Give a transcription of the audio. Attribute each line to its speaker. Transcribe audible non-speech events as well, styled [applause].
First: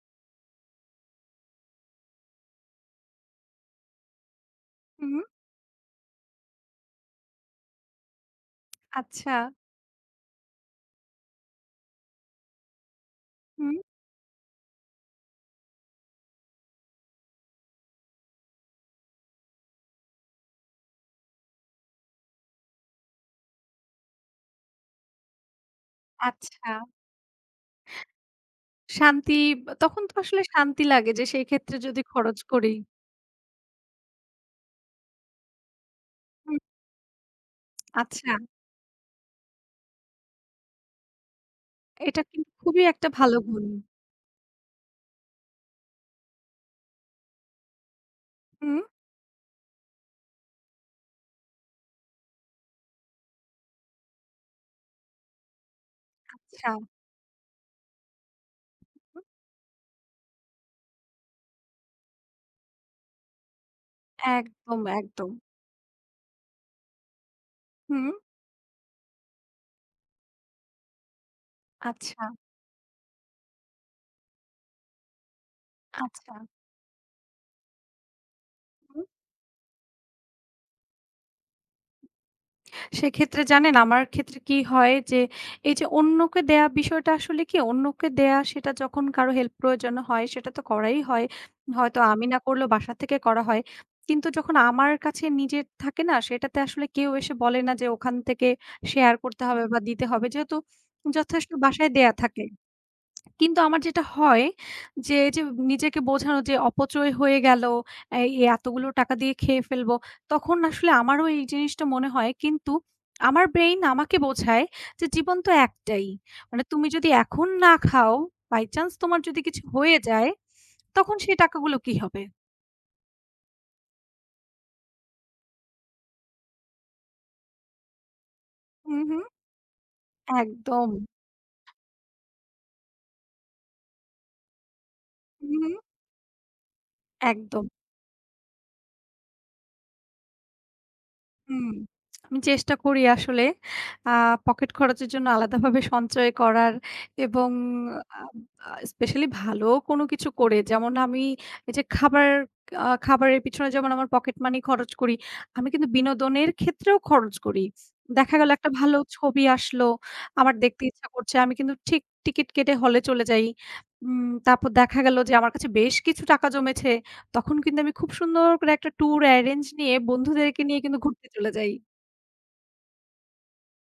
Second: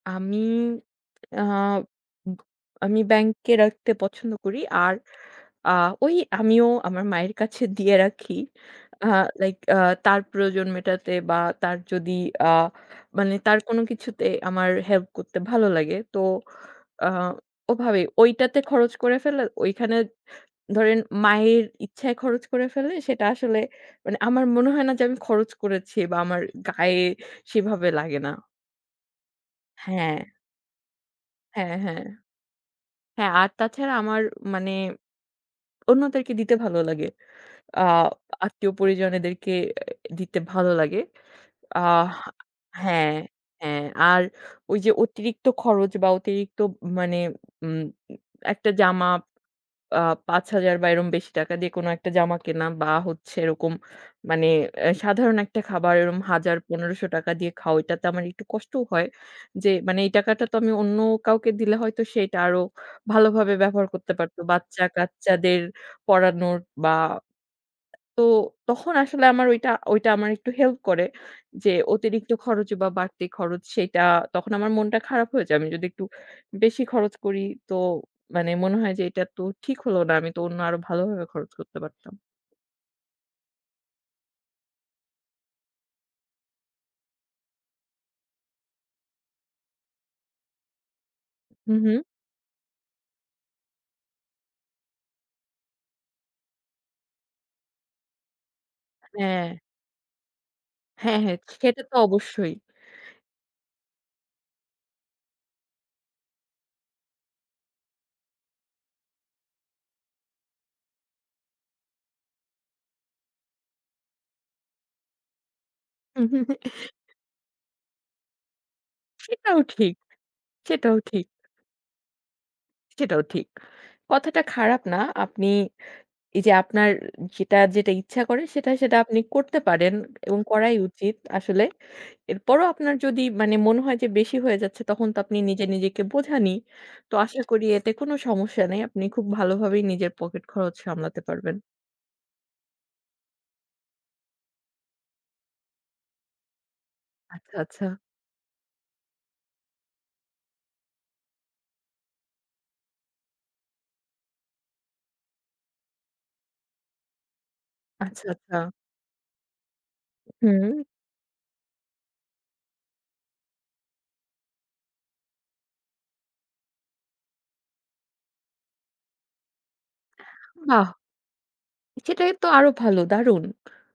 Speaker 1: আমি আ উব আমি ব্যাংকে রাখতে পছন্দ করি আর
Speaker 2: হুম।
Speaker 1: আ ঐ আমিও আমার মায়ের কাছে দিয়ে রাখি। আ
Speaker 2: আচ্ছা।
Speaker 1: like আ তার প্রয়োজন মেটাতে বা তার যদি আ মানে তার
Speaker 2: হুম।
Speaker 1: কোনো কিছুতে আমার help করতে ভালো লাগে। তো আ ওভাবে ঐটাতে খরচ করে ফেলে ঐখানে ধরেন মায়ের ইচ্ছায় খরচ করে ফেললে সেটা আসলে মানে আমার মনে হয় না যে আমি খরচ করেছি বা আমার
Speaker 2: আচ্ছা।
Speaker 1: গায়ে সেভাবে লাগে না।
Speaker 2: শান্তি, আব তখন তো
Speaker 1: হ্যাঁ।
Speaker 2: আসলে শান্তি লাগে যে সেই ক্ষেত্রে
Speaker 1: হ্যাঁ,
Speaker 2: যদি
Speaker 1: হ্যাঁ।
Speaker 2: খরচ করি।
Speaker 1: হ্যাঁ, আর তাছাড়া আমার মানে অন্যদেরকে দিতে
Speaker 2: হুম।
Speaker 1: ভালো লাগে। আ
Speaker 2: আচ্ছা।
Speaker 1: আত্মীয় পরিজনেদেরকে দিতে ভালো লাগে। আ
Speaker 2: এটা কিন্তু খুবই একটা
Speaker 1: হ্যাঁ,
Speaker 2: ভালো গুণ।
Speaker 1: হ্যাঁ, আর ঐ যে অতিরিক্ত খরচ বা অতিরিক্ত ম মানে উম একটা
Speaker 2: হুম।
Speaker 1: জামা আ ৫০০০ বা এরম বেশি টাকা দিয়ে কোনো একটা জামা কেনা বা হচ্ছে এরকম মানে এ সাধারণ একটা খাবার এরকম হাজার,
Speaker 2: আচ্ছা।
Speaker 1: ১৫০০ টাকা দিয়ে খাও ঐটাতে আমার একটু কষ্টও হয়, যে মানে এই টাকাটা তো আমি অন্য কাউকে দিলে হয়তো সে এইটা আরো ভালোভাবে ব্যবহার করতে পারতো,
Speaker 2: একদম, একদম।
Speaker 1: বাচ্চা-কাচ্চাদের পড়ানোর বা
Speaker 2: হুম।
Speaker 1: তো তখন আসলে আমার ঐটা, ঐটা আমার একটু help করে। যে
Speaker 2: আচ্ছা।
Speaker 1: অতিরিক্ত খরচ বা বাড়তি খরচ সেইটা তখন আমার মনটা খারাপ হয়ে যায় আমি যদি একটু
Speaker 2: আচ্ছা।
Speaker 1: বেশি খরচ করি, তো মানে মনে হয় যে
Speaker 2: হুম।
Speaker 1: এটা তো ঠিক হলো না, আমি তো অন্য আরো ভালোভাবে খরচ করতে পারতাম।
Speaker 2: সেক্ষেত্রে জানেন, আমার ক্ষেত্রে কি হয় যে, এই যে অন্যকে দেয়া বিষয়টা আসলে কি, অন্যকে দেওয়া সেটা যখন কারো help প্রয়োজন হয় সেটা তো করাই হয়।
Speaker 1: হুম,
Speaker 2: হয়তো
Speaker 1: হুম।
Speaker 2: আমি না করলেও বাসা থেকে করা হয়। কিন্তু যখন আমার কাছে নিজের থাকে না সেটাতে আসলে কেউ এসে বলে না যে ওখান থেকে শেয়ার করতে
Speaker 1: হ্যাঁ।
Speaker 2: হবে বা দিতে হবে, যেহেতু
Speaker 1: হ্যাঁ, হ্যাঁ।
Speaker 2: যথেষ্ট
Speaker 1: স সেটা
Speaker 2: বাসায়
Speaker 1: তো
Speaker 2: দেয়া থাকে।
Speaker 1: অবশ্যই।
Speaker 2: [smacks lips] কিন্তু আমার যেটা হয়, যে এইযে নিজেকে বোঝানো যে অপচয় হয়ে গেলো, এই এতগুলো টাকা দিয়ে খেয়ে ফেলবো, তখন আসলে আমারও এই জিনিসটা মনে হয় কিন্তু আমার brain আমাকে বোঝায়, যে জীবন তো একটাই, মানে তুমি
Speaker 1: [chuckles]
Speaker 2: যদি এখন না খাও, by chance তোমার যদি
Speaker 1: সেটাও
Speaker 2: কিছু
Speaker 1: ঠিক,
Speaker 2: হয়ে যায়,
Speaker 1: সেটাও
Speaker 2: তখন
Speaker 1: ঠিক।
Speaker 2: সেই টাকাগুলো কি হবে?
Speaker 1: সেটাও ঠিক। কথাটা খারাপ না, আপনি এই যে আপনার যেটা, যেটা ইচ্ছা করে সেটা, সেটা
Speaker 2: হুম,
Speaker 1: আপনি
Speaker 2: হুম।
Speaker 1: করতে পারেন এবং করাই
Speaker 2: একদম।
Speaker 1: উচিত আসলে। এরপরও আপনার যদি মানে মনে হয় যে বেশি হয়ে যাচ্ছে তখন তো আপনি
Speaker 2: হুম,
Speaker 1: নিজে
Speaker 2: হুম।
Speaker 1: নিজেকে বোঝানই, তো আশা
Speaker 2: একদম।
Speaker 1: করি এতে কোনো সমস্যা নাই, আপনি খুব ভালোভাবেই নিজের পকেট খরচ সামলাতে পারবেন।
Speaker 2: হুম। [smacks lips] আমি চেষ্টা করি আসলে আ পকেট খরচের জন্য আলাদাভাবে সঞ্চয় করার এবং
Speaker 1: আচ্ছা, আচ্ছা।
Speaker 2: আ আ especially ভালো কোনো কিছু করে, যেমন আমি এই যে খাবার আ খাবারের পিছনে যেমন আমার পকেট মানি খরচ করি, আমি কিন্তু বিনোদনের ক্ষেত্রেও খরচ করি।
Speaker 1: আচ্ছা,
Speaker 2: দেখা গেলো একটা
Speaker 1: আচ্ছা।
Speaker 2: ভালো ছবি আসলো, আমার দেখতে
Speaker 1: হুম।
Speaker 2: ইচ্ছা করছে, আমি কিন্তু ঠিক টিকিট কেটে হলে চলে যাই। উম তারপর দেখা গেলো যে আমার কাছে বেশ কিছু টাকা জমেছে, তখন কিন্তু আমি খুব সুন্দর করে একটা tour arrange নিয়ে বন্ধুদেরকে নিয়ে
Speaker 1: বাহ্‌!
Speaker 2: কিন্তু ঘুরতে চলে যাই।
Speaker 1: সেটাই তো আরো ভালো, দারুন!